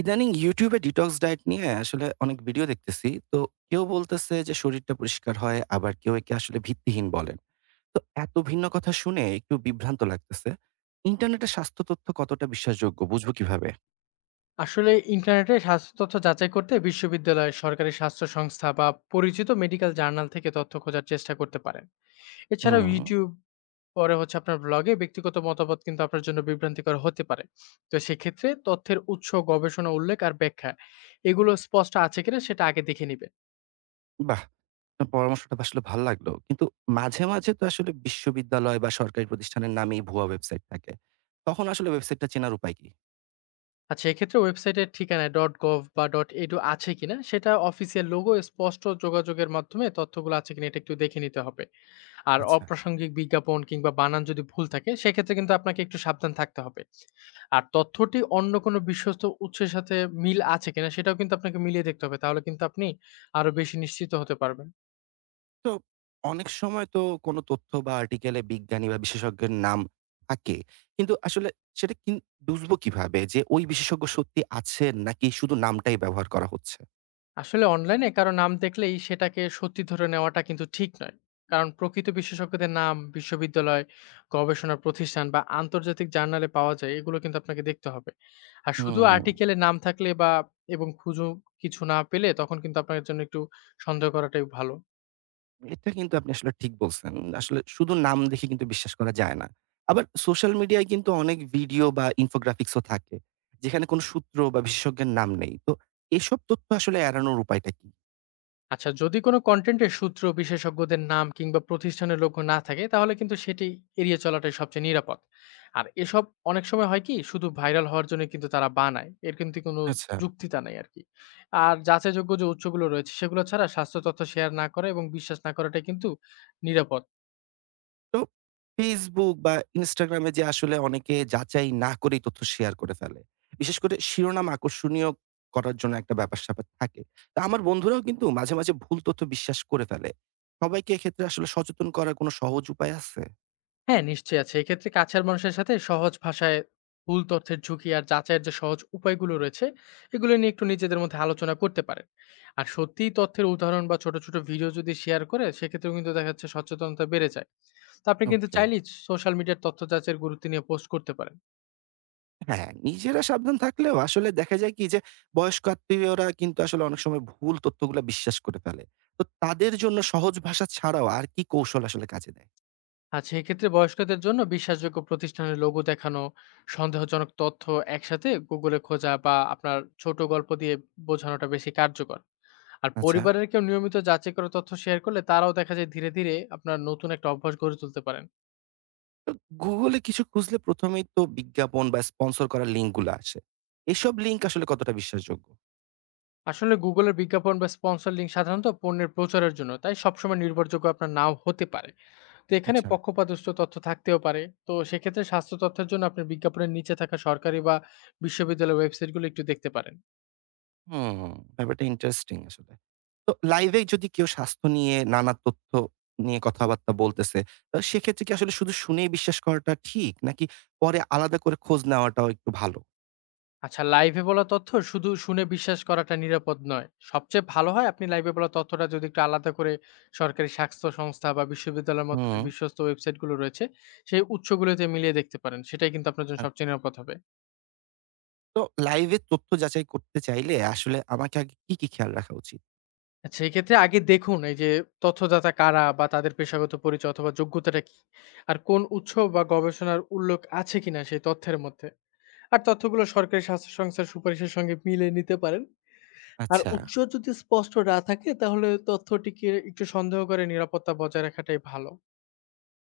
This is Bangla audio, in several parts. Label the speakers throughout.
Speaker 1: ইদানিং YouTube এ ডিটক্স ডায়েট নিয়ে আসলে অনেক ভিডিও দেখতেছি। তো কেউ বলতেছে যে শরীরটা পরিষ্কার হয়, আবার কেউ একে আসলে ভিত্তিহীন বলেন। তো এত ভিন্ন কথা শুনে একটু বিভ্রান্ত লাগতেছে। ইন্টারনেটে স্বাস্থ্য তথ্য কতটা বিশ্বাসযোগ্য বুঝবো কিভাবে?
Speaker 2: আসলে ইন্টারনেটে স্বাস্থ্য তথ্য যাচাই করতে বিশ্ববিদ্যালয় সরকারি স্বাস্থ্য সংস্থা বা পরিচিত মেডিকেল জার্নাল থেকে তথ্য খোঁজার চেষ্টা করতে পারেন। এছাড়াও
Speaker 1: হুম,
Speaker 2: ইউটিউব পরে হচ্ছে আপনার ব্লগে ব্যক্তিগত মতামত কিন্তু আপনার জন্য বিভ্রান্তিকর হতে পারে। তো সেক্ষেত্রে তথ্যের উৎস, গবেষণা উল্লেখ আর ব্যাখ্যা এগুলো স্পষ্ট আছে কিনা সেটা আগে দেখে নিবেন।
Speaker 1: বাহ! আপনার পরামর্শটা আসলে ভাল লাগলো। কিন্তু মাঝে, মাঝে তো আসলে বিশ্ববিদ্যালয় বা সরকারি প্রতিষ্ঠানের নামেই ভুয়া ওয়েবসাইট থাকে। তখন আসলে ওয়েবসাইটটা চেনার উপায় কি?
Speaker 2: আচ্ছা, এক্ষেত্রে ওয়েবসাইটের ঠিকানা ডট গভ বা ডট এডু আছে কিনা, সেটা অফিসিয়াল লোগো, স্পষ্ট যোগাযোগের মাধ্যমে তথ্যগুলো আছে কিনা, এটা একটু দেখে নিতে হবে। আর
Speaker 1: আচ্ছা।
Speaker 2: অপ্রাসঙ্গিক বিজ্ঞাপন কিংবা বানান যদি ভুল থাকে সেক্ষেত্রে কিন্তু আপনাকে একটু সাবধান থাকতে হবে। আর তথ্যটি অন্য কোনো বিশ্বস্ত উৎসের সাথে মিল আছে কিনা সেটাও কিন্তু আপনাকে মিলিয়ে দেখতে হবে। তাহলে কিন্তু আপনি আরো বেশি নিশ্চিত হতে পারবেন।
Speaker 1: তো অনেক সময় তো কোনো তথ্য বা আর্টিকেলে বিজ্ঞানী বা বিশেষজ্ঞের নাম থাকে। কিন্তু আসলে সেটা বুঝবো কিভাবে যে ওই বিশেষজ্ঞ সত্যি আছে নাকি শুধু নামটাই ব্যবহার করা হচ্ছে?
Speaker 2: আসলে অনলাইনে কারো নাম দেখলেই সেটাকে সত্যি ধরে নেওয়াটা কিন্তু ঠিক নয়। কারণ প্রকৃত বিশেষজ্ঞদের নাম বিশ্ববিদ্যালয়, গবেষণা প্রতিষ্ঠান বা আন্তর্জাতিক জার্নালে পাওয়া যায়, এগুলো কিন্তু আপনাকে দেখতে হবে। আর শুধু
Speaker 1: হুম,
Speaker 2: আর্টিকেলে নাম থাকলে বা এবং খুঁজো কিছু না পেলে তখন কিন্তু আপনার জন্য একটু সন্দেহ করাটাই ভালো।
Speaker 1: এটা কিন্তু আপনি আসলে ঠিক বলছেন। আসলে শুধু নাম দেখে কিন্তু বিশ্বাস করা যায় না। আবার সোশ্যাল মিডিয়ায় কিন্তু অনেক ভিডিও বা ইনফোগ্রাফিক্স ও থাকে। যেখানে কোনো সূত্র বা বিশেষজ্ঞের নাম নেই। তো এসব তথ্য আসলে এড়ানোর উপায়টা কি?
Speaker 2: আচ্ছা, যদি কোনো কনটেন্টের সূত্র, বিশেষজ্ঞদের নাম কিংবা প্রতিষ্ঠানের লোগো না থাকে তাহলে কিন্তু সেটি এড়িয়ে চলাটাই সবচেয়ে নিরাপদ। আর এসব অনেক সময় হয় কি শুধু ভাইরাল হওয়ার জন্য কিন্তু তারা বানায়। এর কিন্তু কোনো
Speaker 1: আচ্ছা।
Speaker 2: যুক্তিতা নাই আরকি। আর যাচাইযোগ্য যে উৎসগুলো রয়েছে সেগুলো ছাড়া স্বাস্থ্য তথ্য শেয়ার না করা এবং বিশ্বাস না করাটাই কিন্তু নিরাপদ।
Speaker 1: তো Facebook বা Instagram এ যে আসলে অনেকে যাচাই না করেই তথ্য শেয়ার করে ফেলে। বিশেষ করে শিরোনাম আকর্ষণীয় করার জন্য একটা ব্যাপার-স্যাপার থাকে। তো আমার বন্ধুরাও কিন্তু মাঝে, মাঝে ভুল তথ্য বিশ্বাস করে ফেলে। সবাইকে এক্ষেত্রে আসলে সচেতন করার কোনো সহজ উপায় আছে?
Speaker 2: হ্যাঁ, নিশ্চয়ই আছে। এক্ষেত্রে কাছের মানুষের সাথে সহজ ভাষায় ভুল তথ্যের ঝুঁকি আর যাচাইয়ের যে সহজ উপায়গুলো রয়েছে, এগুলো নিয়ে একটু নিজেদের মধ্যে আলোচনা করতে পারেন। আর সত্যিই তথ্যের উদাহরণ বা ছোট, ছোট ভিডিও যদি শেয়ার করে, সেক্ষেত্রেও কিন্তু দেখা যাচ্ছে সচেতনতা বেড়ে যায়। তো আপনি কিন্তু
Speaker 1: ওকে।
Speaker 2: চাইলেই সোশ্যাল মিডিয়ার তথ্য যাচাইয়ের গুরুত্ব নিয়ে পোস্ট করতে পারেন।
Speaker 1: হ্যাঁ, নিজেরা সাবধান থাকলেও আসলে দেখা যায় কি যে বয়স্ক আত্মীয়রা কিন্তু আসলে অনেক সময় ভুল তথ্যগুলা বিশ্বাস করে ফেলে। তো তাদের জন্য সহজ ভাষা ছাড়াও আর কি কৌশল আসলে কাজে দেয়?
Speaker 2: আর সেক্ষেত্রে বয়স্কদের জন্য বিশ্বাসযোগ্য প্রতিষ্ঠানের লোগো দেখানো, সন্দেহজনক তথ্য একসাথে Google এ খোঁজা বা আপনার ছোট গল্প দিয়ে বোঝানোটা বেশি কার্যকর। আর
Speaker 1: আচ্ছা।
Speaker 2: পরিবারের কেউ নিয়মিত যাচাই করা তথ্য শেয়ার করলে তারাও দেখা যায় ধীরে ধীরে আপনার নতুন একটা অভ্যাস গড়ে তুলতে পারেন।
Speaker 1: Google এ কিছু খুঁজলে ১ম এই তো বিজ্ঞাপন বা স্পন্সর করা লিঙ্ক গুলা আসে। এসব লিঙ্ক আসলে কতটা বিশ্বাসযোগ্য?
Speaker 2: আসলে গুগলের বিজ্ঞাপন বা স্পন্সর লিঙ্ক সাধারণত পণ্যের প্রচারের জন্য, তাই সবসময় নির্ভরযোগ্য আপনার নাও হতে পারে। তো এখানে
Speaker 1: আচ্ছা।
Speaker 2: পক্ষপাতস্থ তথ্য থাকতেও পারে। তো সেক্ষেত্রে স্বাস্থ্য তথ্যের জন্য আপনি বিজ্ঞাপনের নিচে থাকা সরকারি বা বিশ্ববিদ্যালয়ের ওয়েবসাইটগুলো একটু দেখতে পারেন।
Speaker 1: হুম, ব্যাপারটা ইন্টারেস্টিং আসলে। তো লাইভে যদি কেউ স্বাস্থ্য নিয়ে নানা তথ্য নিয়ে কথাবার্তা বলতেছে, তো সেক্ষেত্রে কি আসলে শুধু শুনেই বিশ্বাস করাটা ঠিক? নাকি পরে আলাদা করে খোঁজ নেওয়াটাও একটু ভালো?
Speaker 2: আচ্ছা, লাইভে বলা তথ্য শুধু শুনে বিশ্বাস করাটা নিরাপদ নয়। সবচেয়ে ভালো হয় আপনি লাইভে বলা তথ্যটা যদি একটু আলাদা করে সরকারি স্বাস্থ্য সংস্থা বা বিশ্ববিদ্যালয়ের মতো যে
Speaker 1: হুম।
Speaker 2: বিশ্বস্ত ওয়েবসাইটগুলো রয়েছে, সেই উৎসগুলোতে মিলিয়ে দেখতে পারেন। সেটাই কিন্তু আপনার জন্য
Speaker 1: আ
Speaker 2: সবচেয়ে নিরাপদ হবে।
Speaker 1: তো লাইভে তথ্য যাচাই করতে চাইলে আসলে আমাকে আগে কি, কি খেয়াল রাখা উচিত?
Speaker 2: আচ্ছা, এক্ষেত্রে আগে দেখুন এই যে তথ্যদাতা কারা বা তাদের পেশাগত পরিচয় অথবা যোগ্যতাটা কি? আর কোন উৎস বা গবেষণার উল্লেখ আছে কিনা সেই তথ্যের মধ্যে? আর তথ্যগুলো সরকারি স্বাস্থ্য সংস্থার সুপারিশের সঙ্গে মিলিয়ে নিতে পারেন। আর
Speaker 1: আচ্ছা।
Speaker 2: উৎস যদি স্পষ্ট না থাকে তাহলে তথ্যটিকে একটু সন্দেহ করে নিরাপত্তা বজায় রাখাটাই ভালো।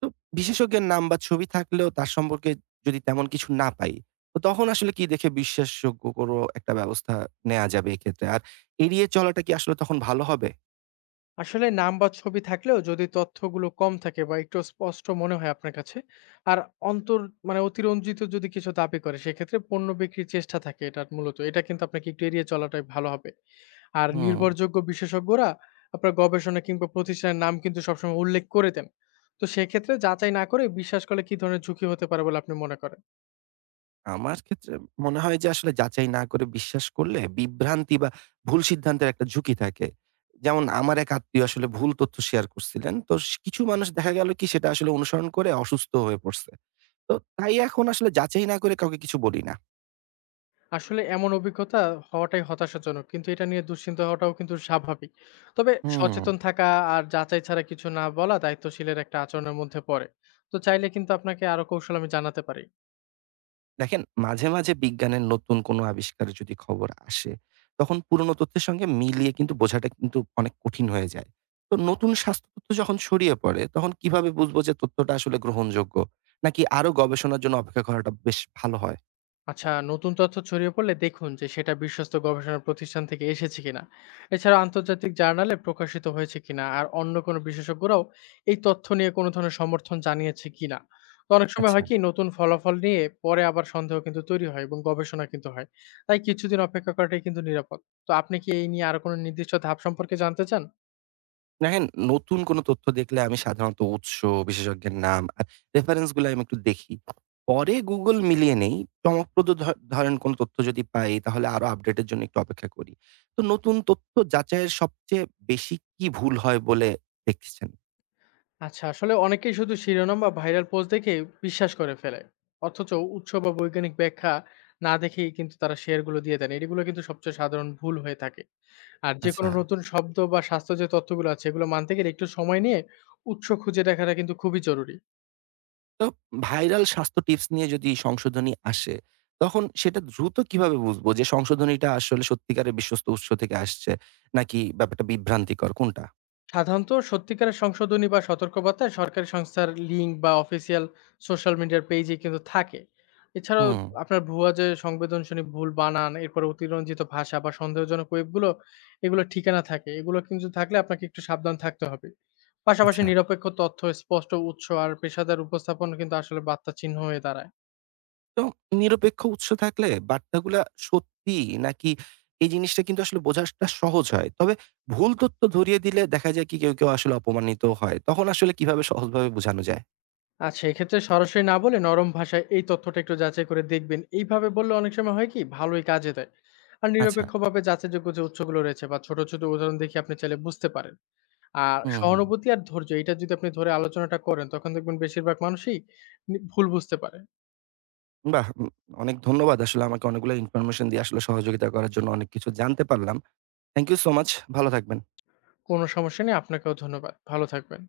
Speaker 1: তো বিশেষজ্ঞের নাম বা ছবি থাকলেও তার সম্পর্কে যদি তেমন কিছু না পাই, তো তখন আসলে কি দেখে বিশ্বাসযোগ্য কোনো একটা ব্যবস্থা নেয়া যাবে এক্ষেত্রে? আর এড়িয়ে চলাটা কি আসলে তখন ভালো হবে?
Speaker 2: আসলে নাম বা ছবি থাকলেও যদি তথ্যগুলো কম থাকে বা একটু স্পষ্ট মনে হয় আপনার কাছে, আর অন্তর মানে অতিরঞ্জিত যদি কিছু দাবি করে সেক্ষেত্রে পণ্য বিক্রির চেষ্টা থাকে এটার মূলত। এটা কিন্তু আপনাকে একটু এড়িয়ে চলাটাই ভালো হবে। আর
Speaker 1: হুম,
Speaker 2: নির্ভরযোগ্য বিশেষজ্ঞরা আপনার গবেষণা কিংবা প্রতিষ্ঠানের নাম কিন্তু সবসময় উল্লেখ করে দেন। তো সেক্ষেত্রে যাচাই না করে বিশ্বাস করলে কি ধরনের ঝুঁকি হতে পারে বলে আপনি মনে করেন?
Speaker 1: আমার ক্ষেত্রে মনে হয় যে আসলে যাচাই না করে বিশ্বাস করলে বিভ্রান্তি বা ভুল সিদ্ধান্তের একটা ঝুঁকি থাকে। যেমন আমার এক আত্মীয় আসলে ভুল তথ্য শেয়ার করছিলেন। তো কিছু মানুষ দেখা গেল কি সেটা আসলে অনুসরণ করে অসুস্থ হয়ে পড়ছে। তো তাই এখন আসলে যাচাই না করে কাউকে কিছু বলি না।
Speaker 2: আসলে এমন অভিজ্ঞতা হওয়াটাই হতাশাজনক। কিন্তু এটা নিয়ে দুশ্চিন্তা হওয়াটাও কিন্তু স্বাভাবিক। তবে
Speaker 1: হুম।
Speaker 2: সচেতন থাকা আর যাচাই ছাড়া কিছু না বলা দায়িত্বশীলের একটা আচরণের মধ্যে পড়ে। তো চাইলে কিন্তু আপনাকে আরো কৌশল আমি জানাতে পারি।
Speaker 1: দেখেন মাঝে, মাঝে বিজ্ঞানের নতুন কোনো আবিষ্কার যদি খবর আসে, তখন পুরনো তথ্যের সঙ্গে মিলিয়ে কিন্তু বোঝাটা কিন্তু অনেক কঠিন হয়ে যায়। তো নতুন স্বাস্থ্য তথ্য যখন ছড়িয়ে পড়ে, তখন কিভাবে বুঝবো যে তথ্যটা আসলে গ্রহণযোগ্য? নাকি আরো গবেষণার জন্য অপেক্ষা করাটা বেশ ভালো হয়?
Speaker 2: আচ্ছা, নতুন তথ্য ছড়িয়ে পড়লে দেখুন যে সেটা বিশ্বস্ত গবেষণা প্রতিষ্ঠান থেকে এসেছে কিনা। এছাড়া আন্তর্জাতিক জার্নালে প্রকাশিত হয়েছে কিনা আর অন্য কোনো বিশেষজ্ঞরাও এই তথ্য নিয়ে কোনো ধরনের সমর্থন জানিয়েছে কিনা। তো অনেক সময়
Speaker 1: আচ্ছা।
Speaker 2: হয় কি নতুন ফলাফল নিয়ে পরে আবার সন্দেহ কিন্তু তৈরি হয় এবং গবেষণা কিন্তু হয়। তাই কিছুদিন অপেক্ষা করাটাই কিন্তু নিরাপদ। তো আপনি কি এই নিয়ে আরো কোনো নির্দিষ্ট ধাপ সম্পর্কে জানতে চান?
Speaker 1: দেখেন, নতুন কোনো তথ্য দেখলে আমি সাধারণত উৎস, বিশেষজ্ঞের নাম আর রেফারেন্স গুলো আমি একটু দেখি। পরে Google মিলিয়ে নেই। চমকপ্রদ ধ ধরেন কোনো তথ্য যদি পাই তাহলে আরো আপডেটের জন্য একটু অপেক্ষা করি। তো নতুন তথ্য যাচাইয়ের সবচেয়ে বেশি কি ভুল হয় বলে দেখছেন?
Speaker 2: আচ্ছা, আসলে অনেকেই শুধু শিরোনাম বা ভাইরাল পোস্ট দেখে বিশ্বাস করে ফেলে, অথচ উৎস বা বৈজ্ঞানিক ব্যাখ্যা না দেখেই কিন্তু তারা শেয়ারগুলো দিয়ে দেন। এগুলো কিন্তু সবচেয়ে সাধারণ ভুল হয়ে থাকে। আর যে কোনো
Speaker 1: আচ্ছা।
Speaker 2: নতুন শব্দ বা স্বাস্থ্য যে তথ্যগুলো আছে এগুলো মানতে গেলে একটু সময় নিয়ে উৎস খুঁজে দেখাটা কিন্তু খুবই জরুরি।
Speaker 1: তো ভাইরাল স্বাস্থ্য টিপস নিয়ে যদি সংশোধনী আসে, তখন সেটা দ্রুত কিভাবে বুঝবো যে সংশোধনীটা আসলে সত্যিকারের বিশ্বস্ত উৎস থেকে আসছে নাকি ব্যাপারটা বিভ্রান্তিকর কোনটা?
Speaker 2: সাধারণত সত্যিকারের সংশোধনী বা সতর্কবার্তায় সরকারি সংস্থার লিঙ্ক বা অফিসিয়াল সোশ্যাল মিডিয়ার পেজে কিন্তু থাকে। এছাড়াও
Speaker 1: হুম,
Speaker 2: আপনার ভুয়া যে সংবেদনশীল ভুল বানান, এরপর অতিরঞ্জিত ভাষা বা সন্দেহজনক ওয়েবগুলো এগুলো ঠিকানা থাকে, এগুলো কিন্তু থাকলে আপনাকে একটু সাবধান থাকতে হবে। পাশাপাশি
Speaker 1: আচ্ছা।
Speaker 2: নিরপেক্ষ তথ্য, স্পষ্ট উৎস আর পেশাদার উপস্থাপন কিন্তু আসলে বার্তা চিহ্ন হয়ে দাঁড়ায়।
Speaker 1: তো নিরপেক্ষ উৎস থাকলে বার্তাগুলা সত্যি নাকি এই জিনিসটা কিন্তু আসলে বোঝাটা সহজ হয়। তবে ভুল তথ্য ধরিয়ে দিলে দেখা যায় কি কেউ, কেউ আসলে অপমানিত হয়। তখন আসলে কিভাবে সহজভাবে বোঝানো যায়?
Speaker 2: আচ্ছা, এক্ষেত্রে সরাসরি না বলে নরম ভাষায় এই তথ্যটা একটু যাচাই করে দেখবেন। এইভাবে বললে অনেক সময় হয় কি ভালোই কাজে দেয়। আর
Speaker 1: আচ্ছা।
Speaker 2: নিরপেক্ষভাবে যাচাইযোগ্য যে উৎসগুলো রয়েছে বা ছোট, ছোট উদাহরণ দেখে আপনি চাইলে বুঝতে পারেন। আর
Speaker 1: হুম, হুম।
Speaker 2: সহানুভূতি আর ধৈর্য এটা যদি আপনি ধরে আলোচনাটা করেন তখন দেখবেন বেশিরভাগ মানুষই নি ভুল বুঝতে পারে।
Speaker 1: বাহ! অনেক ধন্যবাদ আসলে আমাকে অনেকগুলো ইনফরমেশন দিয়ে আসলে সহযোগিতা করার জন্য অনেক কিছু জানতে পারলাম। Thank you so much. ভালো থাকবেন।
Speaker 2: কোনো সমস্যা নেই। আপনাকেও ধন্যবাদ। ভালো থাকবেন।